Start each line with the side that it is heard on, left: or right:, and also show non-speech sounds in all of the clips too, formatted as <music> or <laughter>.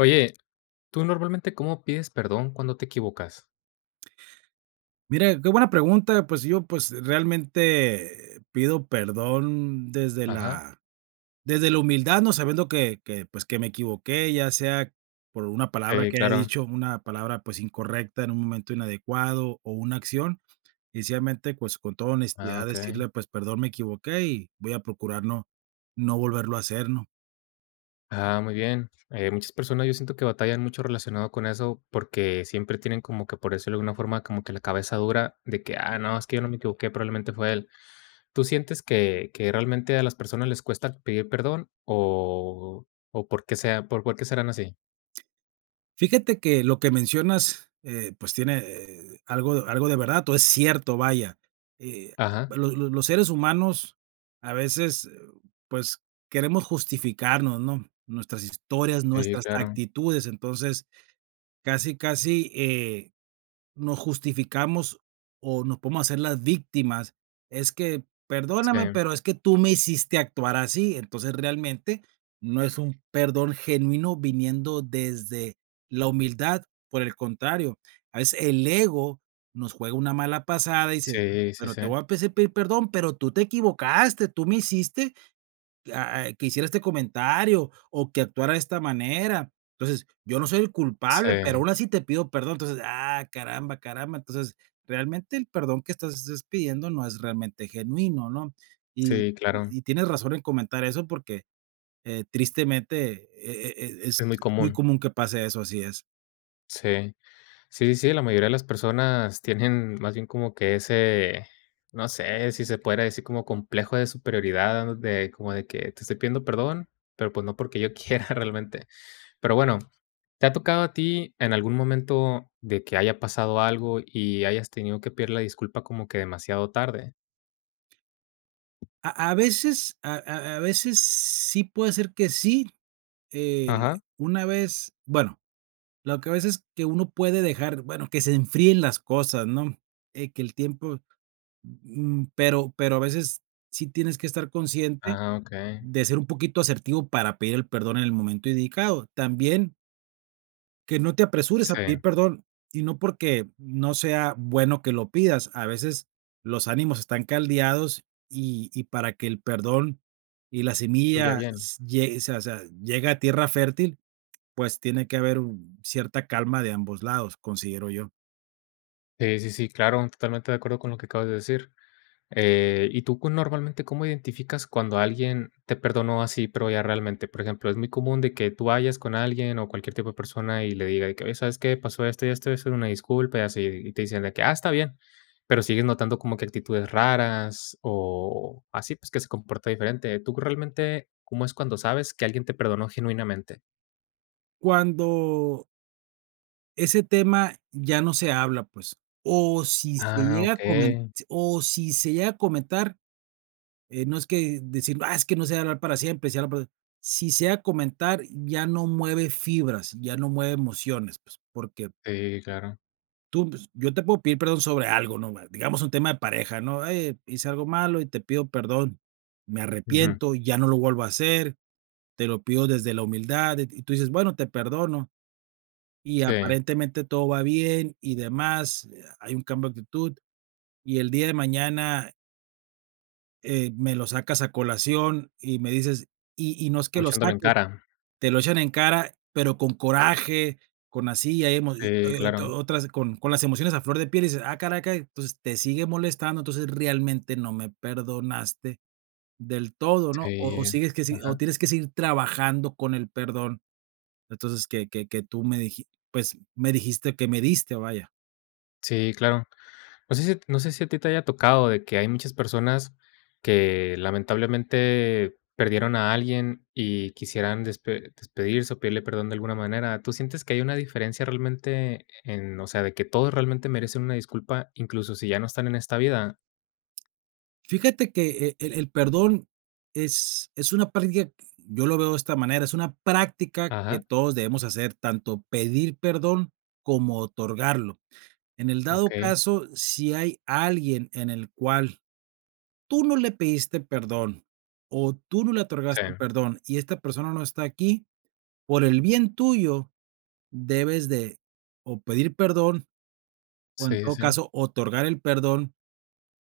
left: Oye, ¿tú normalmente cómo pides perdón cuando te equivocas?
right: Mira, qué buena pregunta. Pues yo, pues realmente pido perdón
left: Ajá,
right: desde la humildad, ¿no? Sabiendo que, pues, que me equivoqué, ya sea por una palabra
left: sí,
right: que haya
left: claro.
right: dicho, una palabra, pues, incorrecta en un momento inadecuado o una acción, y sencillamente, pues, con toda
left: Ah,
right: honestidad
left: okey.
right: decirle, pues, perdón, me equivoqué y voy a procurar no volverlo a hacer, ¿no?
left: Ah, muy bien. Muchas personas yo siento que batallan mucho relacionado con eso, porque siempre tienen como que, por eso de alguna forma, como que la cabeza dura de que: "Ah, no, es que yo no me equivoqué, probablemente fue él". ¿Tú sientes que realmente a las personas les cuesta pedir perdón o por qué serán así?
right: Fíjate que lo que mencionas, pues tiene, algo de verdad, o es cierto, vaya. Eh,
left: Ajá,
right: lo los seres humanos a veces, pues, queremos justificarnos, ¿no? Nuestras historias,
left: sí,
right: nuestras
left: claro.
right: actitudes. Entonces, casi, casi, nos justificamos o nos podemos hacer las víctimas. Es que, perdóname,
left: Sí,
right: pero es que tú me hiciste actuar así. Entonces, realmente no es un perdón genuino viniendo desde la humildad. Por el contrario, a veces el ego nos juega una mala pasada y dice,
left: sí, sí,
right: pero
left: sí.
right: te voy a pedir perdón, pero tú te equivocaste, tú me hiciste que hiciera este comentario o que actuara de esta manera. Entonces, yo no soy el
left: Sí,
right: culpable, pero aún así te pido perdón. Entonces, caramba, caramba. Entonces, realmente el perdón que estás es pidiendo no es realmente genuino, ¿no?
left: sí, claro.
right: Y tienes razón en comentar eso porque tristemente
left: Es
right: es
left: muy
right: muy
left: común.
right: común que pase eso, así es.
left: Sí. Sí, sí, la mayoría de las personas tienen más bien como que ese, no sé si se pudiera decir como complejo de superioridad, ¿no? De como de que te estoy pidiendo perdón, pero pues no porque yo <laughs> quiera realmente. Pero bueno, ¿te ha tocado a ti en algún momento de que haya pasado algo y hayas tenido que pedir la disculpa como que demasiado tarde?
right: A veces, a veces sí puede ser que sí. eh,
left: Ajá.
right: una vez, bueno, lo que a veces que uno puede dejar, bueno, que se enfríen las cosas, ¿no? Que el tiempo, mm, pero a veces sí tienes que estar consciente
left: Ah, okey.
right: de ser un poquito asertivo para pedir el perdón en el momento indicado. También que no te apresures a
left: Sí,
right: pedir perdón, y no porque no sea bueno que lo pidas. A veces los ánimos están caldeados y para que el perdón y la
left: fluye
right: semilla
left: bien.
right: s lle o sea, llegue a tierra fértil, pues tiene que haber un cierta calma de ambos lados, considero yo.
left: Sí, sí, sí, claro, totalmente de acuerdo con lo que acabas de decir. ¿Y tú cu normalmente cómo identificas cuando alguien te perdonó así, pero ya realmente? Por ejemplo, es muy común de que tú vayas con alguien o cualquier tipo de persona y le diga de que: "Oye, ¿sabes qué? Pasó esto y esto, eso, es una disculpa", y así, y te dicen de que: "Ah, está bien", pero sigues notando como que actitudes raras o así, pues, que se comporta diferente. ¿Tú realmente cómo es cuando sabes que alguien te perdonó genuinamente?
right: Cuando ese tema ya no se habla, pues, o si se
left: Ah,
right: llega a comen
left: okey.
right: o si se llega a comentar, no es que decir: "Ah, es que no se va a hablar para siempre, se habla para". Si se llega a comentar, ya no mueve fibras, ya no mueve emociones, pues, porque
left: Sí, claro.
right: tú, pues, yo te puedo pedir perdón sobre algo, ¿no? Digamos un tema de pareja, ¿no? "Oye, hice algo malo y te pido perdón, me
left: Ujú.
right: arrepiento, ya no lo vuelvo a hacer, te lo pido desde la humildad", y tú dices, bueno, te perdono, y
left: Sí,
right: aparentemente todo va bien y demás, hay un cambio de actitud, y el día de mañana, me lo sacas a colación y me dices y no es que
left: como
right: lo
left: echándole en
right: saques,
left: cara.
right: te lo echan en cara, pero con coraje, con así, hay emo y
left: Sí, claro.
right: otras con las emociones a flor de piel, y dices: "Ah, caraca". Entonces, te sigue molestando, entonces realmente no me perdonaste del todo, ¿no? O
left: Sí.
right: sigues que si o
left: Ajá.
right: tienes que seguir trabajando con el perdón. Entonces, que tú me diji pues, me dijiste que me diste, vaya.
left: Sí, claro. No sé si a ti te haya tocado de que hay muchas personas que lamentablemente perdieron a alguien y quisieran despedirse o pedirle perdón de alguna manera, ¿tú sientes que hay una diferencia realmente en, o sea, de que todos realmente merecen una disculpa, incluso si ya no están en esta vida?
right: Fíjate que el perdón es una práctica, que yo lo veo de esta manera, es una práctica que
left: Ajá,
right: todos debemos hacer, tanto pedir perdón como otorgarlo. En el dado
left: okey,
right: caso, si hay alguien en el cual tú no le pediste perdón o tú no le
left: sí,
right: otorgaste perdón y esta persona no está aquí, por el bien tuyo debes de o pedir perdón o, en
left: sí, sí,
right: todo
left: sí,
right: caso, otorgar el perdón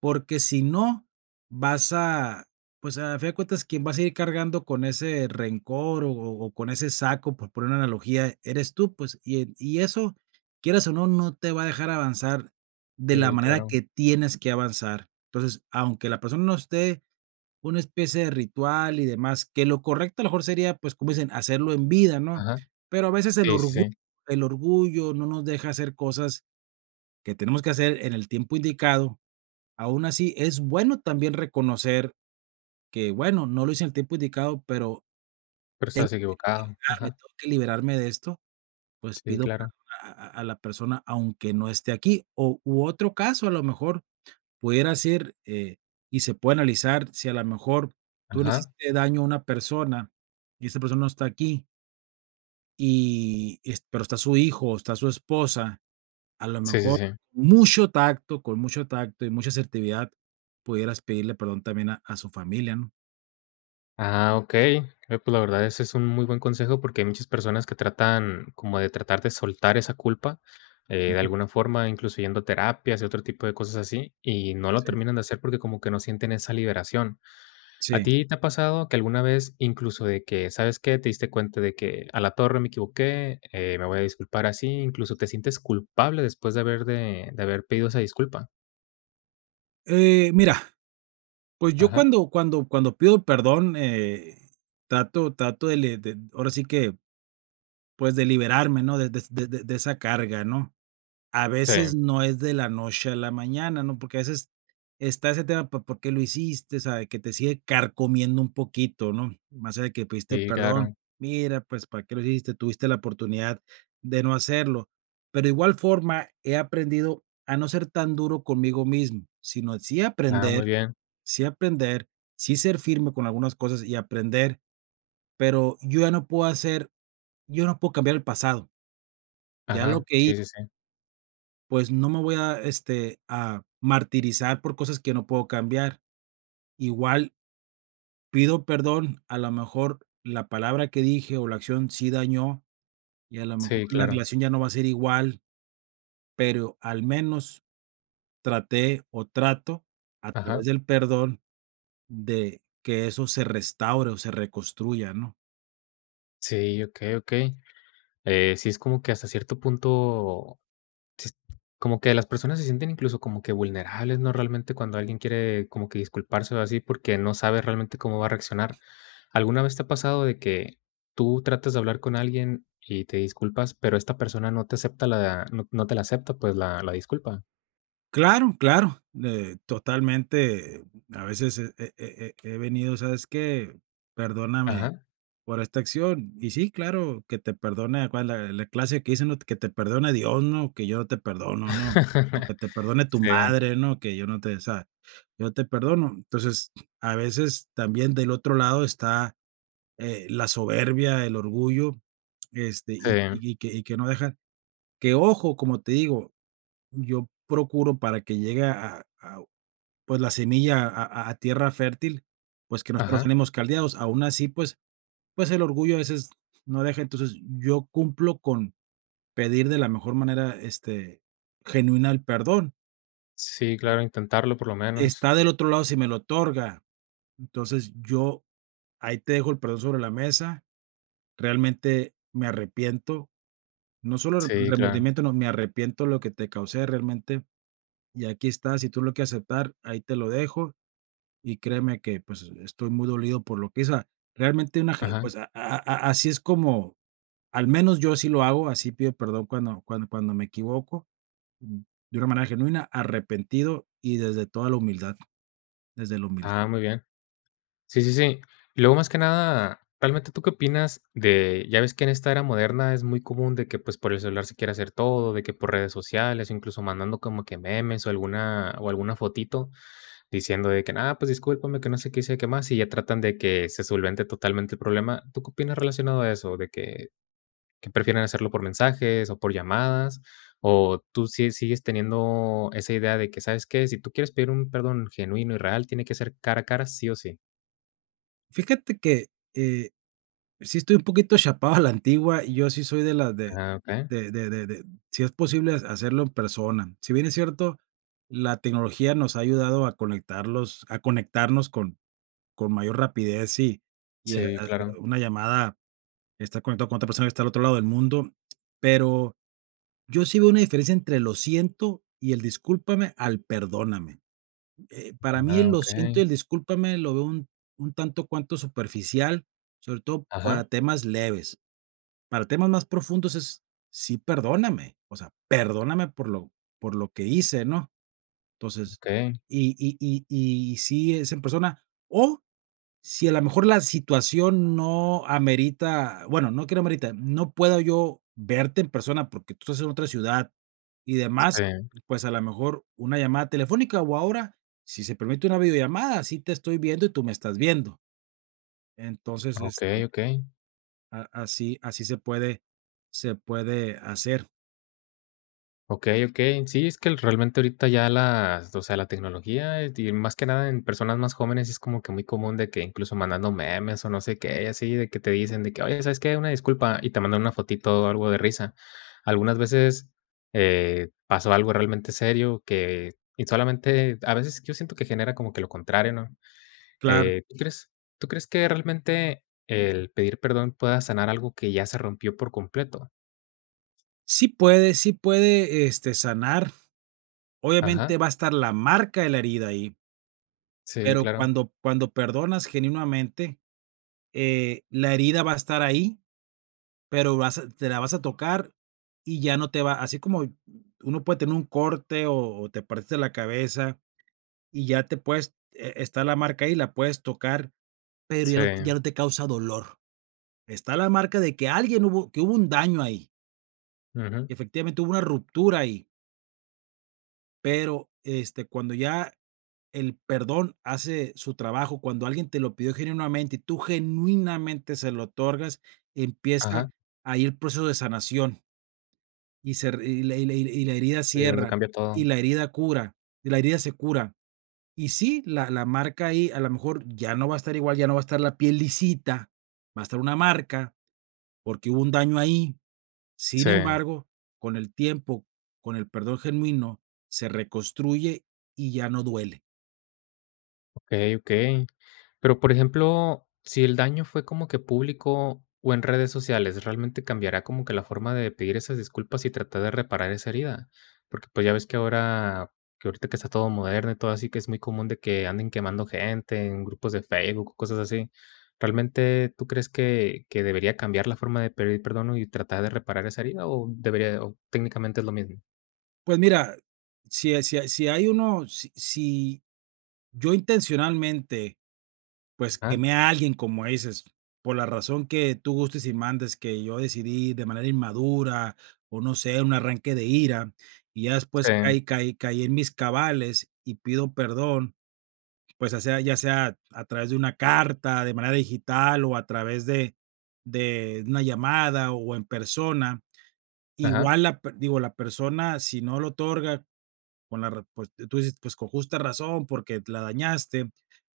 right: porque si no, vas a, pues, a fin de cuentas, quien vas a ir cargando con ese rencor o con ese saco, por poner una analogía, eres tú, pues, y eso, quieras o no, no te va a dejar avanzar de la
left: sí,
right: manera
left: claro,
right: que tienes que avanzar. Entonces, aunque la persona no esté, una especie de ritual y demás, que lo correcto a lo mejor sería, pues, como dicen, hacerlo en vida, ¿no?
left: ajá,
right: Pero a veces
left: sí, sí, sí,
right: el orgullo no nos deja hacer cosas que tenemos que hacer en el tiempo indicado. Aún así, es bueno también reconocer que, bueno, no lo hice en el tiempo indicado, pero,
left: pero estás equivocado,
right: me
left: ajá,
right: tengo que liberarme de esto, pues
left: sí,
right: pido
left: claro,
right: perdón a la persona, aunque no esté aquí. O u otro caso, a lo mejor, pudiera ser, y se puede analizar si a lo mejor tú le
left: ajá,
right: hiciste daño a una persona y esa persona no está aquí, y es pero está su hijo o está su esposa, a lo
left: sí, sí,
right: mejor
left: sí.
right: mucho tacto, con mucho tacto y mucha asertividad, pudieras pedirle perdón también a su familia, ¿no?
left: Ah, okey. Oye, pues, la verdad, ese es un muy buen consejo, porque hay muchas personas que tratan como de tratar de soltar esa culpa, de alguna forma, incluso yendo a terapias y otro tipo de cosas así, y no lo
right: Sí,
left: terminan de hacer porque como que no sienten esa liberación. ¿A
right: sí.
left: ti te ha pasado que alguna vez, incluso de que, sabes qué, te diste cuenta de que a la torre me equivoqué, me voy a disculpar así, incluso te sientes culpable después de haber pedido esa disculpa?
right: Mira, pues yo
left: Ajá.
right: cuando cuando pido perdón, trato de le de ahora sí que, pues, de liberarme, ¿no? De esa carga, ¿no? A
left: Sí,
right: veces no es de la noche a la mañana, ¿no? Porque a veces está ese tema, por qué lo hiciste? O sea, de que te sigue carcomiendo un poquito, ¿no? Más allá de que pediste
left: sí,
right: perdón,
left: claro.
right: mira, pues, ¿para qué lo hiciste? Tuviste la oportunidad de no hacerlo. Pero de igual forma, he aprendido a no ser tan duro conmigo mismo, sino sí
left: Ah, muy
right: aprender,
left: bien.
right: sí aprender, sí ser firme con algunas cosas y aprender, pero yo ya no puedo hacer, yo no puedo cambiar el pasado. Ya lo
left: Ajá.
right: que
left: Sí, sí, sí.
right: pues no me voy a, este, a martirizar por cosas que no puedo cambiar. Igual pido perdón, a lo mejor la palabra que dije o la acción sí dañó y a lo mejor
left: Sí,
right: la
left: claro.
right: relación ya no va a ser igual, pero al menos traté o trato a través
left: Ajá.
right: del perdón de que eso se restaure o se reconstruya, ¿no?
left: Sí, okey, okey. Sí es como que hasta cierto punto, sí es como que las personas se sienten incluso como que vulnerables, ¿no? Realmente cuando alguien quiere como que disculparse o así, porque no sabe realmente cómo va a reaccionar. ¿Alguna vez te ha pasado de que tú tratas de hablar con alguien y te disculpas, pero esta persona no te acepta la no no te la acepta, pues, la disculpa?
right: Claro, claro, totalmente. A veces he venido, ¿sabes qué? Perdóname
left: Ajá.
right: por esta acción. Y sí, claro, que te perdone, ¿cuál es la la clase que dicen, no? Que te perdone Dios, ¿no? Que yo no te perdono, ¿no? O
left: <laughs>
right: que te perdone tu
left: Sí,
right: madre, ¿no? Que yo no te, o sea, yo te perdono. Entonces, a veces también del otro lado está, la soberbia, el orgullo, este,
left: sí,
right: y que que no dejan que ojo, como te digo, yo procuro para que llegue a, pues, la semilla a tierra fértil, pues, que no estén los
left: ajá.
right: ánimos caldeados. Aún así, pues, pues el orgullo a veces no deja. Entonces, yo cumplo con pedir de la mejor manera, este, genuina el perdón.
left: Sí, claro, intentarlo por lo
right: Está
left: menos.
right: del otro lado si me lo otorga. Entonces, yo ahí te dejo el perdón sobre la mesa. Realmente me arrepiento. No solo el
left: Sí, claro.
right: remordimiento, no, me arrepiento lo que te causé realmente. Y aquí está, si tú lo quieres aceptar, ahí te lo dejo. Y créeme que, pues, estoy muy dolido por lo que hice. O sea, realmente una ge
left: Ajá.
right: pues, a así es como al menos yo sí lo hago, así pido perdón cuando me equivoco, mm, de una manera genuina, arrepentido y desde toda la humildad, desde la humildad.
left: Ah, muy bien. Sí, sí, sí. Y luego, más que nada, realmente, ¿tú qué opinas de? Ya ves que en esta era moderna es muy común de que, pues, por el celular se quiere hacer todo, de que por redes sociales, o incluso mandando como que memes o alguna fotito diciendo de que: nada, pues discúlpame, que no sé qué hice, qué más", y ya tratan de que se solvente totalmente el problema. ¿Tú qué opinas relacionado a eso? De que prefieren hacerlo por mensajes o por llamadas, o tú sí sigues teniendo esa idea de que, ¿sabes qué? Si tú quieres pedir un perdón genuino y real, tiene que ser cara a cara, sí o sí.
right: Fíjate que, eh, sí estoy un poquito chapado a la antigua y yo sí soy de las de
left: Ah, okey.
right: de de de de si es posible hacerlo en persona. Si bien es cierto, la tecnología nos ha ayudado a conectarlos a conectarnos con mayor rapidez y
left: Sí,
right: hacer
left: claro.
right: una llamada, estar conectado con otra persona que está al otro lado del mundo, pero yo sí veo una diferencia entre lo siento y el discúlpame al perdóname. Para mí el
left: Ah,
right: lo siento
left: okey.
right: y el discúlpame lo veo un tanto cuanto superficial, sobre todo para
left: Ajá,
right: temas leves. Para temas más profundos es sí, perdóname, o sea, perdóname por lo que hice, ¿no? Entonces,
left: okey.
right: si es en persona o si a lo mejor la situación no amerita, bueno, no que no amerita, no puedo yo verte en persona porque tú estás en otra ciudad y demás,
left: Sí,
right: pues a lo mejor una llamada telefónica o ahora, si se permite una videollamada, así te estoy viendo y tú me estás viendo. Entonces, este,
left: okey, okey.
right: así, así se puede hacer.
left: Okey, okey. Sí, es que realmente ahorita ya las o sea, la tecnología, y más que nada en personas más jóvenes, es como que muy común de que incluso mandando memes o no sé qué, y así de que te dicen de que: "Oye, ¿sabes qué? Una disculpa", y te mandan una fotito o algo de risa. Algunas veces, pasó algo realmente serio que y solamente a veces yo siento que genera como que lo contrario, ¿no?
right: Claro.
left: Eh, ¿tú crees tú crees que realmente el pedir perdón pueda sanar algo que ya se rompió por completo?
right: Sí puede, este, sanar.
left: Ajá,
right: Obviamente va a estar la marca de la herida ahí,
left: sí,
right: pero
left: claro,
right: cuando, cuando perdonas genuinamente, la herida va a estar ahí, pero vas a te la vas a tocar y ya no te va así como uno puede tener un corte o te partiste la cabeza y ya te puedes está la marca ahí, la puedes tocar, pero
left: sí,
right: ya no te causa dolor. Está la marca de que alguien hubo que hubo un daño ahí,
left: ujú,
right: efectivamente hubo una ruptura ahí, pero, este, cuando ya el perdón hace su trabajo. Cuando alguien te lo pidió genuinamente y tú genuinamente se lo otorgas, empieza
left: ajá,
right: ahí el proceso de sanación y y la herida
left: sí, donde
right: cierra
left: cambia
right: y
left: todo,
right: la herida cura, y la herida se cura. Y sí, la marca ahí a lo mejor ya no va a estar igual, ya no va a estar la piel lisita, va a estar una marca porque hubo un daño ahí. Sin
left: sí,
right: embargo, con el tiempo, con el perdón genuino, se reconstruye y ya no duele.
left: okey, okey. Pero, por ejemplo, si el daño fue como que público o en redes sociales, ¿realmente cambiará como que la forma de pedir esas disculpas y tratar de reparar esa herida? Porque, pues, ya ves que ahora que ahorita que está todo moderno y todo así, que es muy común de que anden quemando gente en grupos de Facebook o cosas así. ¿Realmente tú crees que debería cambiar la forma de pedir perdón y tratar de reparar esa herida o debería o técnicamente es lo mismo?
right: Pues mira, si hay uno si si yo intencionalmente, pues,
left: Ajá,
right: quemé a alguien, como dices, por la razón que tú gustes y mandes, que yo decidí de manera inmadura, o no sé, un arranque de ira, y ya después
left: sí,
right: caí en mis cabales y pido perdón, pues, ya sea a través de una carta, de manera digital, o a través de una llamada o en persona.
left: ajá,
right: Igual la per digo, la persona, si no lo otorga con la re pues, tú dices, pues, con justa razón, porque la dañaste.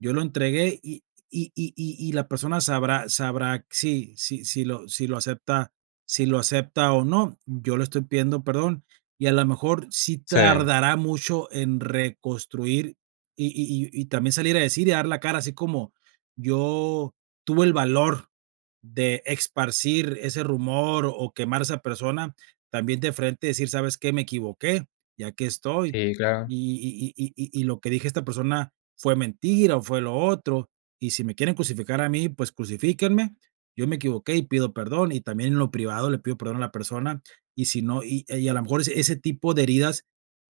right: Yo lo entregué y la persona sabrá si lo acepta si lo acepta o no. Yo le estoy pidiendo perdón, y a lo mejor sí
left: sí,
right: tardará mucho en reconstruir, también salir a decir y dar la cara, así como: "Yo tuve el valor de esparcir ese rumor o quemar a esa persona", también de frente decir, ¿sabes qué? Me equivoqué ya que estoy.
left: sí, claro,
right: Y lo que dije esta persona fue mentira o fue lo otro. Y si me quieren crucificar a mí, pues crucifíquenme. Yo me equivoqué y pido perdón. Y también en lo privado le pido perdón a la persona. Y si no, y a lo mejor ese, ese tipo de heridas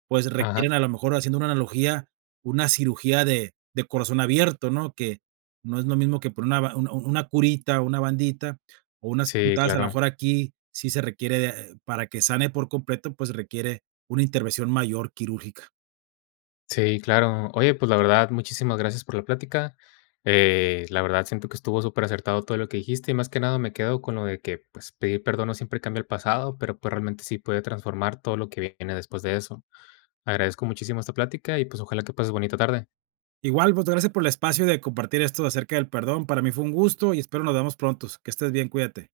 right: pues,
left: ajá,
right: requieren, a lo mejor, haciendo una analogía, una cirugía de corazón abierto, ¿no? Que no es lo mismo que por una ba una curita, una bandita o unas
left: sí,
right: puntadas, a lo
left: claro.
right: mejor aquí sí se requiere de para que sane por completo, pues, requiere una intervención mayor quirúrgica.
left: Sí, claro. Oye, pues la verdad, muchísimas gracias por la plática. La verdad, siento que estuvo súper acertado todo lo que dijiste y más que nada me quedo con lo de que pues, pedir perdón no siempre cambia el pasado, pero pues realmente sí puede transformar todo lo que viene después de eso. Agradezco muchísimo esta plática y pues ojalá que pases bonita tarde.
right: Igual, pues, gracias por el espacio de compartir esto acerca del perdón. Para mí fue un gusto y espero nos vemos pronto. Que estés bien, cuídate.